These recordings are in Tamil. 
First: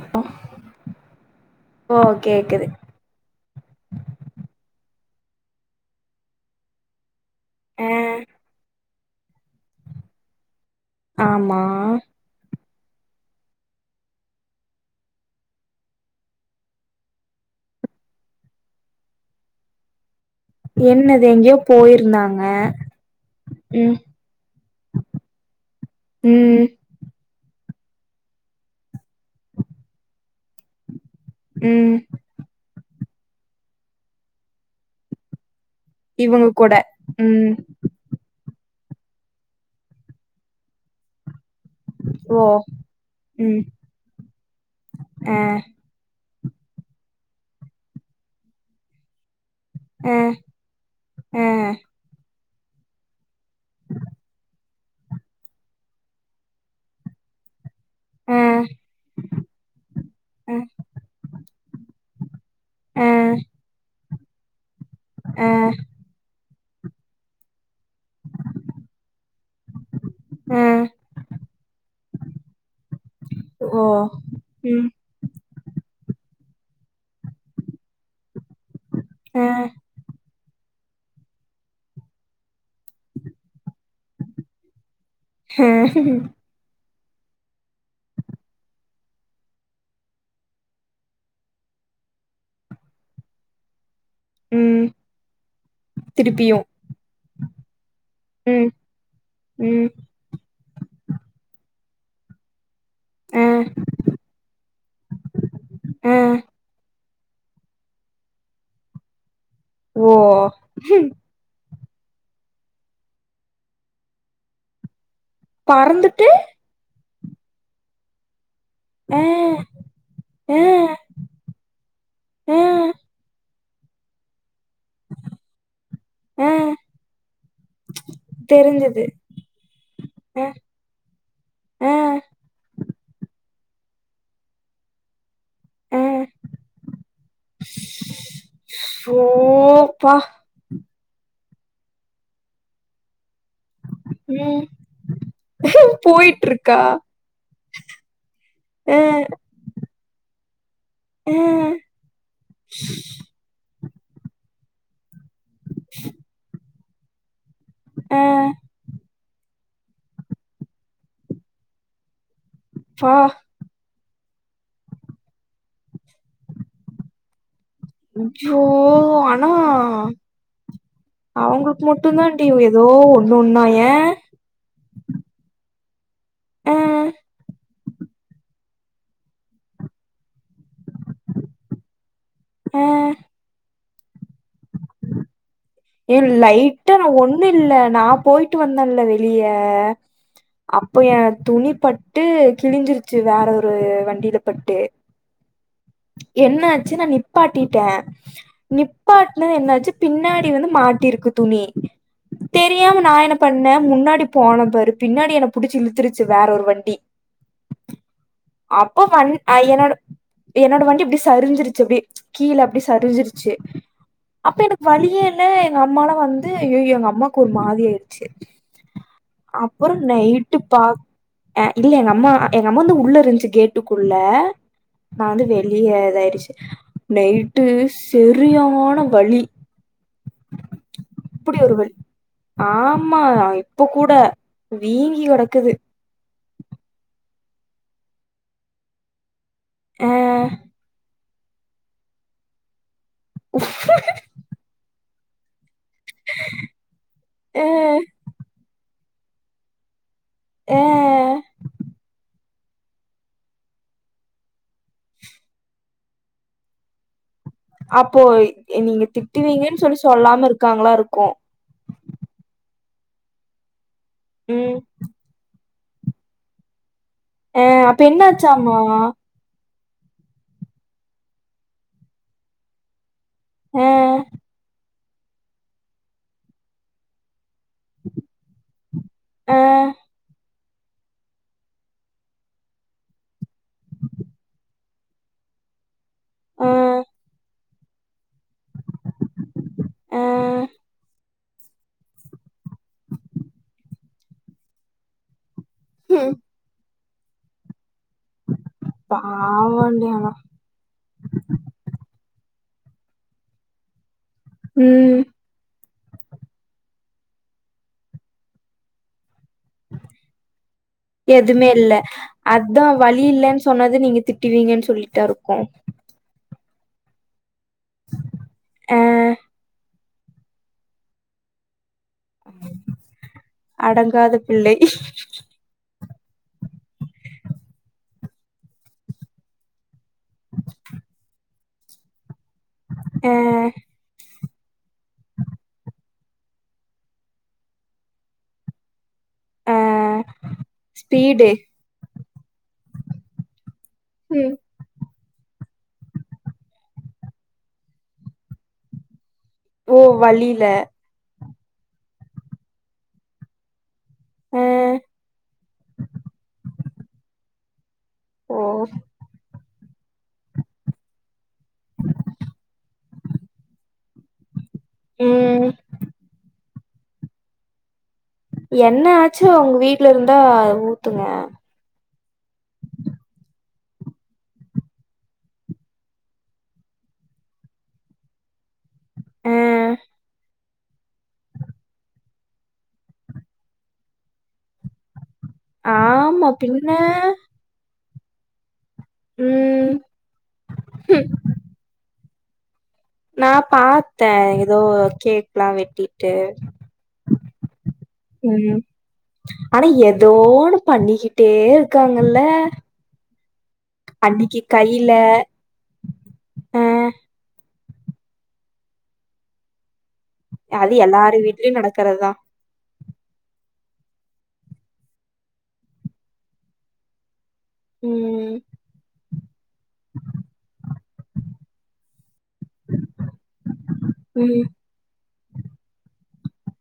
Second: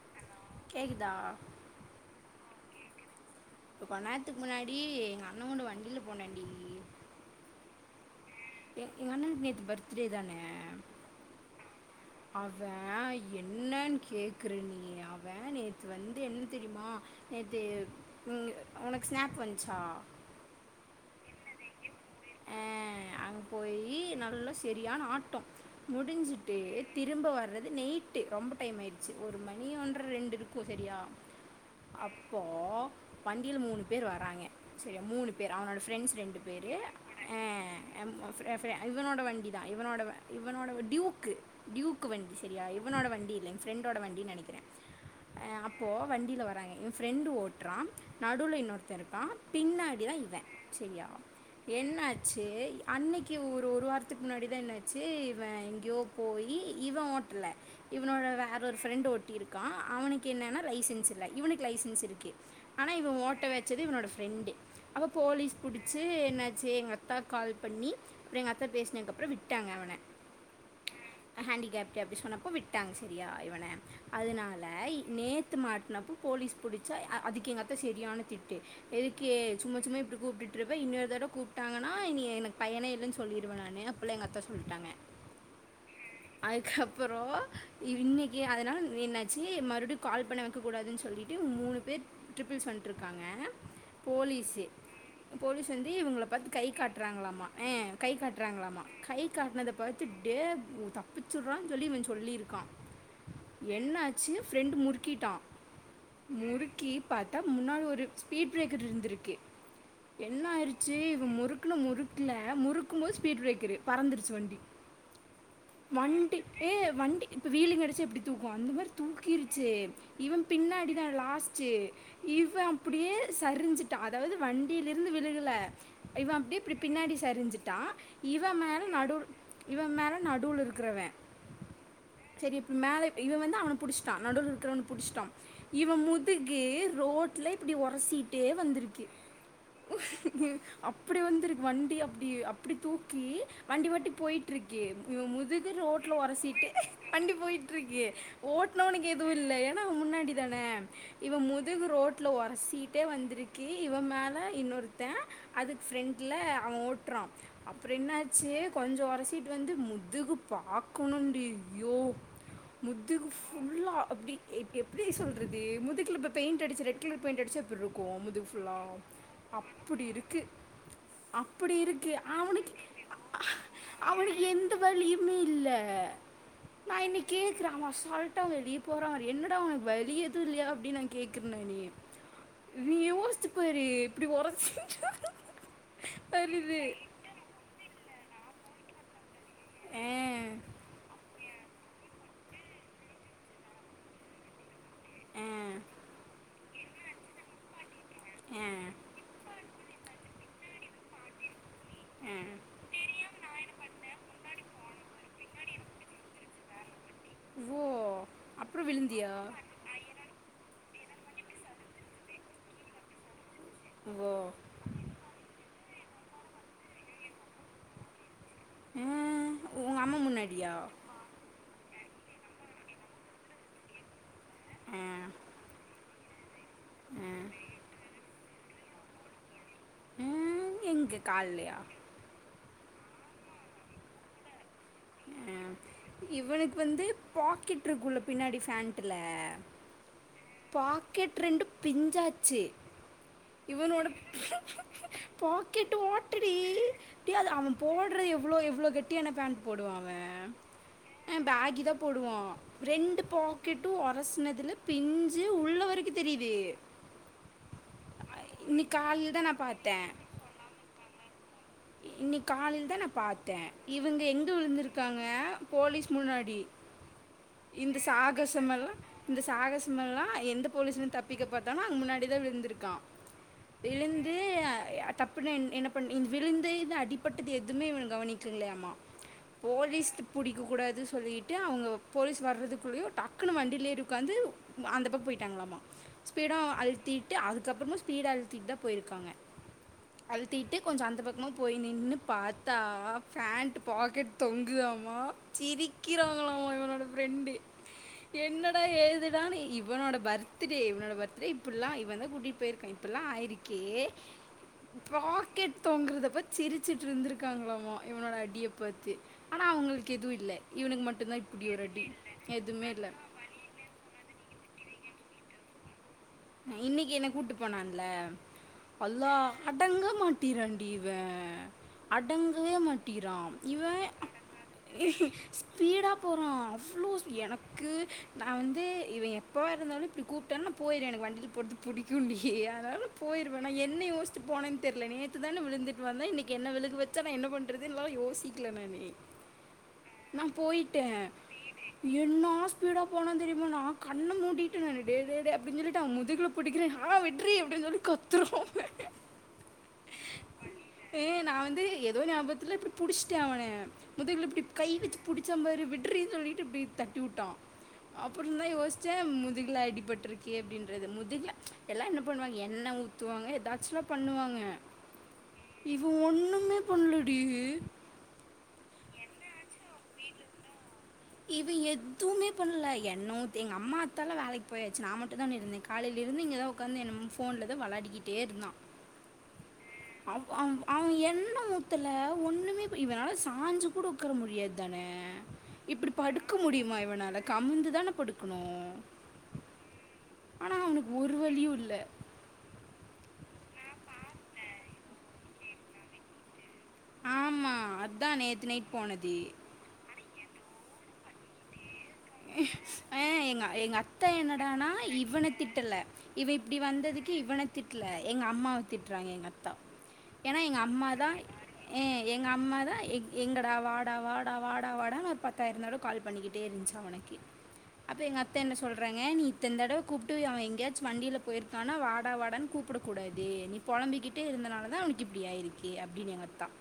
அப்போ கேக்குதா ஓ கேக்குது இப்போ கொண்நேரத்துக்கு முன்னாடி எங்க அண்ணன் கூட வண்டியில போனேண்டி ஆ எ எங்க அண்ணனுக்கு நேத்து பர்த்டே தானே ஆமா அவன் என்னன் கேக்குற நீ அவன் நேத்து வந்து என்ன தெரியுமா நேத்து உம் உனக்கு ஸ்நேப் வஞ்சா என்னது எங்கேயோ போயிருந்தாங் ஆ அங் போயி நல்லா செரியான ஆட்டோ முடிஞ்சுட்டு ம் திரும்ப வர்றது நெய்ட்டு ரொம்ப டைம் ஆயிடுச்சு ஒரு மணி ஒன்ற ரெண்டு இருக்கு செரியா ம் அப்போ வண்டில மூணு பேர் வராங்க சரி மூணு பேர் அவனோ ஃப்ரெண்ட்ஸ் ரெண்டு இவங்க பேரு கூட ம் அம் ப்ர ப்ர இவனோட வண்டி தா இவனோட இவனோட டியூக்கு டியூக்கு வண்டி ஓ சரியா இவனோட வண்டி இல்ல ஏ ம் ஃப்ரெண்டோட வண்டின் நனைக்கிற ஆ ப்போ வண்டில வராங்க இவ ஃப்ரெண்டு ஓட்றா நடுவுல இன்னொருத இருக்கா பின்னாடிதா ஆ இவ செறியா ஆ என்ன ஆச் சே அன்னதுகி ஒரு ஒரு வாரத்துக்கு முன்னாடி தா என்னாச்சி இவ எங்யோ போயி இவ ஒ இல்ல இவனோட ஆ வேற ஒரு ஃப்ரெண்ட் ஓட்டி இருக்கா அவனுக்கு ஆ என்னன்னா லைசன்ஸ் இல்ல இவனுக்கு லைசன்ஸ் இருக்கு ஆனா ஆ இவ ஓட்ட வைச்சது இவனோட ஃப்ரெண்டு அப்போ ஆ போலீஸ் ச்சீ என்ன ஆச்சி எங்க அத்தாக் கால் பண்ணி அப்பற எங்க அத்த பேசுனதுக் அப்புற விட்டாங்க அவன ஆ ஹேண்டிகேப்ட் அப்டி சொன்னப்போ விட்டாங்க சரியா இவன ஓ அதனால ம் நேத்து மாட்டனப்போ போலீஸ் புடிச்சா அதுக்கு எங்கத்த சரியான திட்டு எதுக்கே ஆ சும்மா சும்மா இப்டி கூப் விட்ருவ இன்னொரு தடவ கூப்ட்டாங்கனா இனி எனக் பையனே இல்லன் சொல்லிருவ நானு அப்லா எங்க அத்த சொல்டாங்க ஹ அதுக்கப்புரோ இன்னக்கி அதனால் என்னாச்சி மறுபடியு கால் பண்ண வைக்கக்கூடாதுன் சொல்லி அப்டி மூணு பேர் ட்ரிபிள்ஸ் வட்ருக்காங்க போலீஸு ம் போலீஸ் வந்து இவங்கள பார்த்து திருப்பியு கை காட்டுறாங்ளாமா ஹ கை ம் காட்டுறாங்ளாமா கை காட்னத ம் பாத்து அப்டியே தப்பிச்சிட்றா சொல்லி இவ சொல்லியிருக்கா ஆ என்னாச்சி ஃரெண்ட் முறுக்கிட்டா ஆ முறுக்கி பாத்தா முன்னாள் ஒரு ஸ்பீட் பிரேக்கர் இருந்திருக்கு ஓ என்ன ஆயிருச்சி ஹம், இவ முறுக் முறுக்குன முறுக்குல முறுக்கு போது ஸ்பீட் பிரேக்கரு பறந்துருச்சி வண்டி பறந்துட்டு வண்டி ஏ வண்டி இப்போ வீலங்க கடச்சா எப்டி தூக்கு அந்த மாரி ஆ தூக்கிருச்சி இவன் ஆ பின்னாடி தா லாஸ்ட் சீ இவ ஆ அப்டியே சரிஞ்சிட்டா அதாவது வண்டிலயே ந்து விழுகல இவ ஆ அப்டியே இப்டி பின்னாடி சரிஞ்சிட்டா இவ மேல தெரிஞ்சது நடுவ் இவ மேல ஆ நடுவுல ருக் க்ரவ ஆ சரி இப்ப மேல இவ வந்து அவன புடிச்டா நடுவுல இருகரவண புடிச்டா இவ ஆ முதுகு ரோட்டில இப்டி உரசிட்டே வந்துருக்கு ஓ பா அப்டி வந்துருக்கு வண்டி அப்டி அப்டி தூக்கி வண்டி வட்டி ம் போயிட்ருக்கு இவ முதுகு ரோட்ல உரசீட்டு போயிட்ருக்கா வண்டி போயிட்ருக்கு அ ஓட்னவனுக்கு எதுவு இல்ல ஏனா அவ முன்னாடி தான அ இவன் மு முதுகு ரோடல ஒரசீட்டே வந்துருக்கு இவ மேல இன்னொருத்த அதுக்கு ஃப்ரெண்ல் அவ ஓட்றா அப்புற அ என்னாச்சி கொஞ்ச உரசிட் வந்து முதுகு பாக்கணுன்டி ஐயோ பா முதுகு ஃபுல்லா அப்டி எப்டி சொல்றது முதுகுல இப்ப பெயிண்ட் அடிச்சா ரெட் கலர் பெயிண்ட் அடிச்சா எப்ருக்கு முதுகு ஐயோ ஃபுல்லா ஆனா அப்டி இருக்கு அப்டி அவங்களுக்கு இருக்கு மட்டுந்தான்டி அவனுக் ஏதோ ஒண்ணு ஒன்னா ஏ அவனுக் எந்த வேலயுமே இல்ல அ நா இனி கேக்கற அசால்ட் ட்டா வெளிய போறா என்னடா உனக் வெளியது இல்லையா அப்டின் நா கேக்குற நானே அ நீ யோச்சி பாரு இப்டி உரசி ஏ லைட்டா நா ஒன் இன்னு இல்ல நா போய்ட்டு வந்தல்ல வெளிய ஆ அப்ப ஏ துணி பட் ட்டு கிழிஞ்சிருச்சி வேற ஒரு வண்டில பட்டு ஆ என்னாச்சு நா நிப்பாட்டிட்ட ஆ நிப்பாட்டினது என்னாச்சு பின்னாடி வந்து மாட்டிருக்கு துணி ஆ தெரி தெரியாம நா என்ன பண்ணே முன்னாடி போன பாரு பின்னாடி என புடிச்சி இழுத்துருச்சு வேற ஒரு வண்டி ஓ அப்புறம் அப்ப விழுந்தியா வன் அ என்னோட என்னோட வண்டி இப்டி சரிஞ்சிருச்சு அப்டி கீழ அப்டி சரிஞ்சிருச்சு ஓ அப்ப எனக்கு வழியே இல்ல எங்க அம்மாலா வந்து அயொ எங்க அம்மாக்கு ஒரு மாரி ஆயிச்சு ஆ, அப்பற உங்க அம்மா நைட்டு முன்னாடியா பா அ இல்ல எங்க அம்மா எங்க அம்மா வந்து உள்ள இருன்ச்சு கேட்டுக்குள்ள ஆ, நா வந்து வெளியே இதாயிடுச்சு ஆ, நைட்டு செரியான வலி ம் எங்க அப்டி கால்லையா ஒருவல் ஆமா இப்போ கூட வீங்கி ஆ, கெடக்குது இவனுக்கு வந்து பாக்கெட் இருக்குல பின்னாடி ஃபேண்ட்டுல ஆ பாக்கெட் ரெண்டு பிஞ்சாச்சு உஃப் இவனோட பாக்கெட்டு ஓட்டடி ஏ அத அ அவ போட்ற எவ்ளோ எவ்ளோ கெட் ட்டியான பேண்ட் போடுவா அவ அ பேகி தா போடுவா ரெண்டு பாக்கெட்டு ஒரசினதில பிஞ்சு உள்ளவருக்கு தெரியுது அப்போ இன்னைக்கு நீங்க காலையில் தான் நான் திட்டுவீங்கன் சொல்லி பார்த்தேன் சொல்லாம இருக்காங்களா இருக்கு இனிக் காலில தா நா பாத்தே இவங்க எங்க ம் விழுந்துருக்காங்க போலீஸ் முன்னாடி ஆ இந்த அப்ப என்னாச்சாமா சாகசமெல்லா இந்த சாகசமெல்லா எந்த போலீஸுலருந்து தப்பிக்க பாத்தானொ அங்க முன்னாடிதா விழுந்திருக்கா ஆ விழுந்து தப்புன்ன என்ன என்ன பண்ண விழுந்த இது அடிப் பட்டது எதுமே இவ கவனிக்கு இல்லையாம்மா ஆ போலீஸ் புடிக்க கூடாதுன் சொல்லிட்டு அவங்க போலீஸ் வர்றதுக்குள்ளயோ டக்குன்னு வண்டியில ஏரி உக்காந்து அந்தப்பக்க போய்ட்டாங்களாமா ஸ்பீடா ஆ அழுத்திட்டு அதுக்கப்புறமா ஸ்பீடு அழுத்திட்டு தா போயிருக்காங்க ஆ அழுத்திட்டு கொஞ்ச அந்த பக்கமு போய் நின்னு பாத் தா ஃபேண்ட்டு பாக்கெட் தொங்குதாமா ம் சிரிக்கிறாங்களாமா இவனோட ஃப்ரெண்டு என்னடா ஏதிடானு பாவண்டி இவனோட ஆனா பர்த் பர்த்டே இவனோட பர்த்டே இப்பில்லா இவந்தா கூட்டிட்டு போயிருக்கா இப்பல்லா ஆயிருக்கே ம் க்கெட் தொங்கறதப் பாத் சிரிச்சுட்டு இருந்திருக்காங்களாமா இவனோட அடிய பாத்து ஆனா அவங்களுக்கு எதுவு இல்ல இவனுக் மட்டுந்தா இப்டி எதுமே ஒரு இல்ல அ அதா வலி இல்லன் சொன்னத நீங்க திட்டுவீங்கன் சொல்ட்டா இருக்கு இன்னிக்கு என்ன கூட்டு போனான்ல ஆ பல்லா அடங்கவே மாட் ட்டிராண்டி இவ அடங்கவே மாட்டிறா இவ அடங்காத பிள்ளை ஸ் ஸ்பீடா போறா அவ்ளோ எனக்கு நா வந்து இவ எப்ப இருந்தாலு இப்டி கூப்ட்டா நா போயிர்வே எனக்கு வண்டில பொறது புடிக்குன்டி அதனால ஆ போயிடுவே ந என்ன யோசி போனேன் தெர்ல நேத்து தான விழுந்துட்டு வந்தே இனிக்கு என விழுக வச்சா நா என்ன பண்றதுன்ல்லா யோசிக்கல நானு ஆ நா போயிட்டே ஸ்பீடு என்னா ஸ்பீடா போனா தெரியுமா நான் கண்ணு ம் மூடி ட்டு டே டே டே அப்டின் சொல்லிட் ட முதுகுல பிடிக்கிறே ஆ விட்றி அப்டின் சொல்லி கத்துறா அவ ஓ வலில ம் நா வந்து ஏதோ ஞாபத்துல இப்டி புடிச்ட்டே அவன இப்டி ஆ கை வச்சு புடிச்சான் பாரு விட்ரி சொல்லிட்டு இப்டி தட்டி விட்டா அப்றோ ஓ தா யோஸ்ச்ச முதுகுல அடிபட்டுருக்கே அப்டின்றது முதுகுல எல்லா என்ன பண்ணுவாங்க எண்ண ஊத்துவாங்க எதாச்சுல்லா பண்ணுவாங்க ம் இவ ஒண்ணுமே பண்லடி என்னயாச்சு அவுங்க வீட்ல இருந்தா ஊத்துங்க இவ எதுமே பண்ணல எண்ண ஊத் எங்க அம்மா அத்தாலா வேலைக்கு போயாச்சு நா மட்டு தானே இருந்தே காலையிலருந்து இங்க தா உக்காந்து என்னுமோ ஃபோனுல தா விளயாடிக்கிட்டே இருந்தா ஆ அவ அவன் எண்ண ஊத்துல ஒண்ணுமே பண் இவன் சாஞ்சு கூட உக்கார முடியாது தானே இப்டி ஆமா படுக்க பின்ன முடியுமா இவனால கமுந்து தான படுக்குணு ம் ஆனா அவனுக்கு ஒரு வலியு இல்ல நா பாத்த ஏதோ கேக்ல்லா வெட்டிட்டு ஆம்மா அதா நேத் ம் நைட் போனது ஆனா ஏதோ ஒண்ணு பண்ணிக்கிட்டே இருக்காங்கள்ள ஆ எங்க எங்க அத்த என்னடானா கையில இவன திட்டல இவன் இப்டி ஆ வந்ததுக்கு இவன திட்ல எங்க அம்மாவ திட்டுறாங்க எங்க அத்தா ஏனா எங்க அது அம்மா தா எல்லாரு வீட்லயு ஏ நடக்கறதுதா எங்க அம்மா தான் எ எங்கடா வாடா வாடா வாடா வாடா ஒரு பத்தாயிரோந்தடவ கால் பண்ணிக்கிட்டே இருந்துச்சு அவனுக்கு அப்ப எங்க ம் அத்த என்ன சொல்றாங்க நீ இத்த தடவ கூப்ட்டு அவன் எங்கயா ச்சு வண்டியில போயிருக்கானா வாடா வாடனு கூப்பிடக் கூடாது நீ பொளம்பிக்கிட்டே ம் இருந்தனால தா அவனுக் இப்டி அயிருக்கே அப்டின்னு எங்க அத்தான்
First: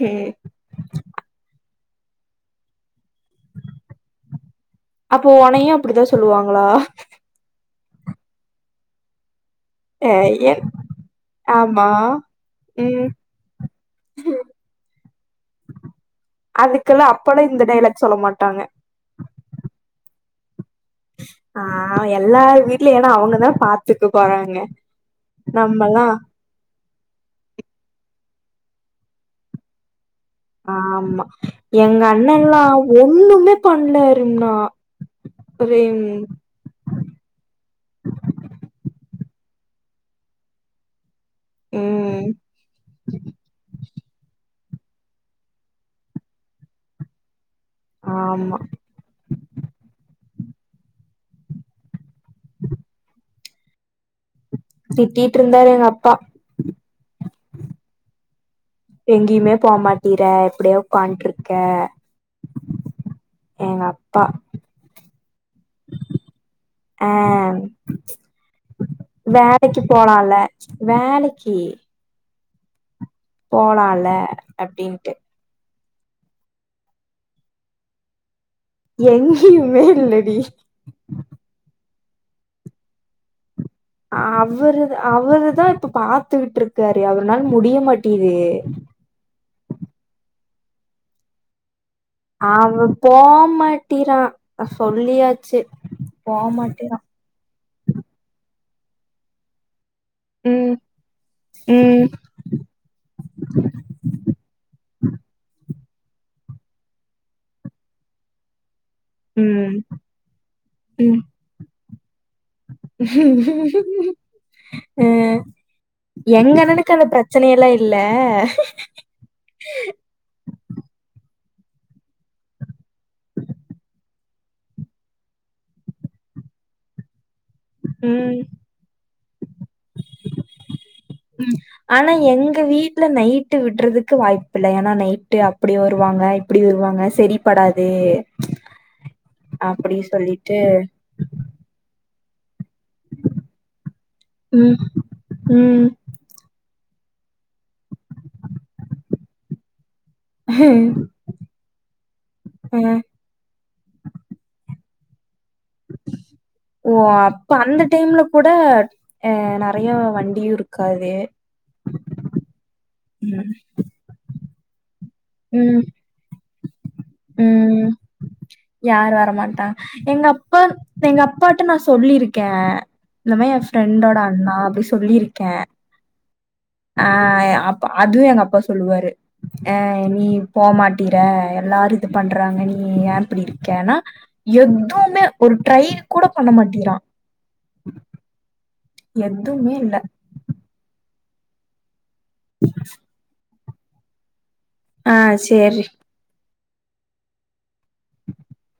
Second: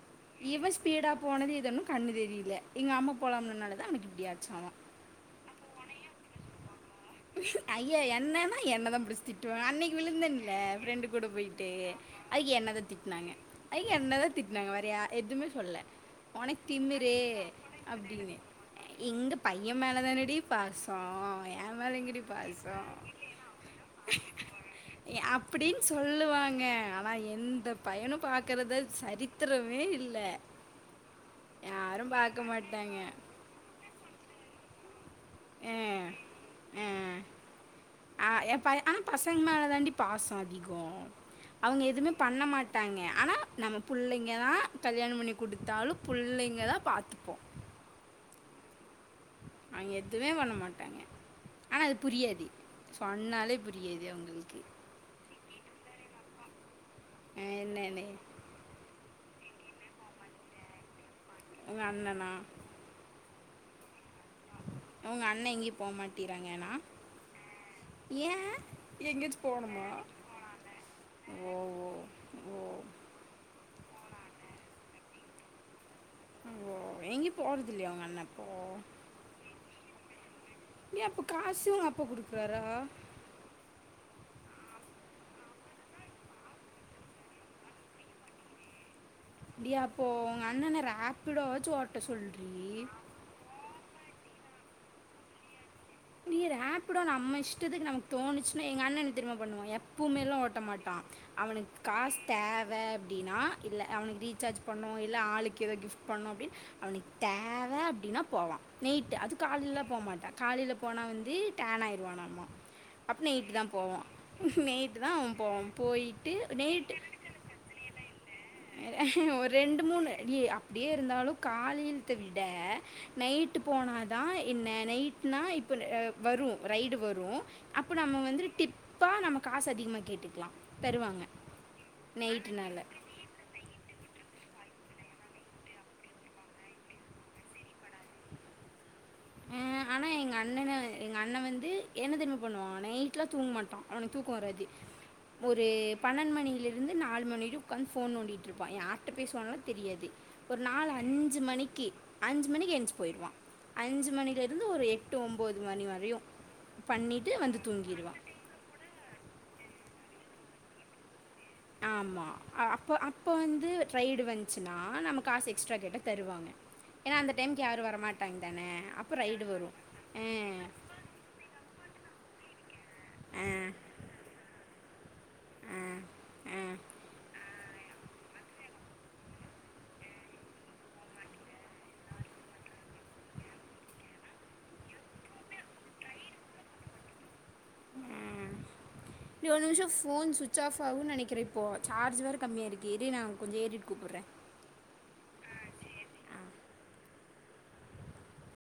ம் இவன் ஸ்பீடா போனது இது ஒன்னு கண்ணு தெரியில எங்க அம்மா பொளம்னுனாலதா அவனுக்கு இப்டியாச்சாமா அப்போ ஒனையு அப்டித்தா சொல்லுவாங்ளா ஐயே என்னன்னா என்ன தா பிடிச்சி திட்டுவா அன்னைக் ஏ விழுந்தேன்ல ஏ ஃப்ரெண்டு கூட போயிட்டு ஆமா அதுக்கு என்ன தா ம் திட்னாங்க அதுக்கு என்னதா திட்னாங்க வேற யார் எதுமே சொல்ல ஒனக்கு அதுக்கெல்லா திமிரே அப்பல்லா இந்த டைலாக் சொல்ல அப்டின்னு மாட்டாங்க இங்க பைய மேலதானடி பாசோ ஆ ஏ மேல எங்கடி எல்லார் பாசோ வீட்ல ஏன்னா அவங்கதா பாத்துக்க போறாங்க அப்டின்னு நம்மல்லா சொல்லுவாங்க ஆனா எந் த பையனு பாக்குறத சரித்திரமே இல்ல ஆமா எங்க அண்ணெல்லா மாட்டாங்க ஒண் வேணனே பண்ணலருணா frame a ah A by ஆனா பசங்க மேலே தாண்டி பாசோ அதிகோ அவுங்க எதுமே ம் பண்ண மாட்டாங்க ஆனா நம்ம புள்ளைங்க தா கல்யாணோ பண்ணி குடுத்தாலு புள்ளைங்க தா பாத்துப்போ ஆமா அவிங்க எதுமே பண்ண மாட்டாய்ங்க ஆனா அது புரியாது சொன்னாலே புரியேது அவுங்களுக்கு திட்டிட்டுருந்தாரு எங்க அப்பா அ என்னான்னு எங்கியுமே போமாட்டிற இப்டியே உட்கான்ட்டுருக்க உங்கள் அண்ணனா எங்க அப்பா உங்க அண்ண எங்கியு போமாட்டிறாங்கனா அ எங்கேயாச்சும் வேலைக்கு போகணுமா போலால்ல வேலைக்கி ம் போலால அப்டின்ட்டு ஓ எங்கியு போறது இல்லயா உங்க அண்ண இப்போ எங்கயுமே இல்லடி ஏ அப்போ காசு உங்க அப்பா குடுக்குறாரா அவரு அவருதா இப்ப பாத்துக்கிட்ருக்காரு அவர்னால முடிய மாட்டிங்குது அப்டியா அப்போ உங்க அண்ணன ராப்பிடோ வாச்சு ஓட் அவே போமாட்டேங்றா சொல்லியாச்சு நீ போமாட்டீறா ரப்டோ நம்ம இஷ்டத்துக்கு நமக்கு தோணுச்சுன்னா எங்க அண்ண என்ன தெரியுமா பண்ணுவா எப்பமேலா ஓட்ட ம் மாட்டா அவனுக் ம் காசு தேவ அப்டின்னா இல்ல அவனுக்கு ரீசார்ஜ் பண்ணணு இல்ல ஆளுக்கு ஏதோ கிஃப்ட் பண்ணணு அப்டின்னு அவனுக்கு தேவ அப்டின்னா போவா நீ அது ம் காலிலல்லா போமாட்டா காலில போனா ம் வந்து டேன் ஆயிரவானாம்மா அப்ப நைட் தான் போவா நெய்ட்டு அ தா போவா போயிட்டு எங்க நைட்டு அண்ணனுக்கு அந்த பிரச்சனை எல்லா இல்ல ரெண்டு மூணு அப்டியே இருந்தாலு காலையில்த்த விட நைட் போனா தா என்ன நைட் னா இப்ப வரு ரைடு வரும் அப்போ நம்ம ம் வந்துட்டு டிப்பா நம்ம காசு அதிகமாக கேட்டுக்கலா தருவாங்க ம். ஆனா எங்க நைட்டுனால. வீட் ல நைட் நைட்டு விட்றதுக்கு வாய்பில்ல ஏனா நைட்டு அப்டி வருவாங்க இப்டி வருவாங்க சரிப்படாது ஆ அப்படி அவ எங்க சொல்லிட்டு அண்ணன எங்க அண்ண வந்து என்ன தெர்மா பண்ணுவா நைட்ல தூங்க மாட்டா அவனுக்கு தூக்கோ வராது ம், ஒரு ம். பன்னெண்டு மணிலருந்து நாலு மணி வரை உக்காந்து ஃபோன் நோண்டிட்டுருப்பா ஆனா யார்ட்ட பேசுவாான்லா தெரியாது ஒரு நாலு அஞ்சு மணிக்கு அஞ்சு மணிக்கு அ. எஞ்சு போயிருவா அஞ்சு மணில இருந்து ஒரு எட் எட்டு ஒம்போது மணி வரையு பண்ணிட்டு வந்து தூங்கிருவா இப்ப கூட அ நெறய வண்டியு இருக்காது ஆமா அப்ப அப்ப ம், வந்து டிரைடு வந்ச்சுனா நம்ம காசு எக்ஸ்ட்ரா ம், கேட்டா தருவாங்க ஏன்னா அந்த டைம்க்கு யாரும் ம் வரமாட்டாங்க தானே! அப்ப யார் ரைடு வரமாட்டா வரும். அ, எங்க அப்பா எங்க அப்பாட்ட நா சொல்லிருக் க இந்த மாரி என் ஃப்ரெண்டோட அண்ணா அப்டி சொல்லிருக்க ம் ம் அ அப்ப அதுவு எங்க அப்பா சொல்லுவாரு அ நீ போமாட்டிற எல்லாரு இது பண்றாங்க நீ ஏ இப்டி இருக்கனா எதுமே ஒரு ட்ரை கூட பண்ண மாட்டிறா ம் எதுவுமே ஏதாச்சு இல்ல. ஃபோன் சுச் சுச் ஆஃப் ஆகுன் நெனைகிற இப்போ சார்ஜ் வேர கம்மியாருக்கு இரு நான் கொஞ்சோ ஏதிட்டு கூப்புறே ஆ சேரி [inaudible]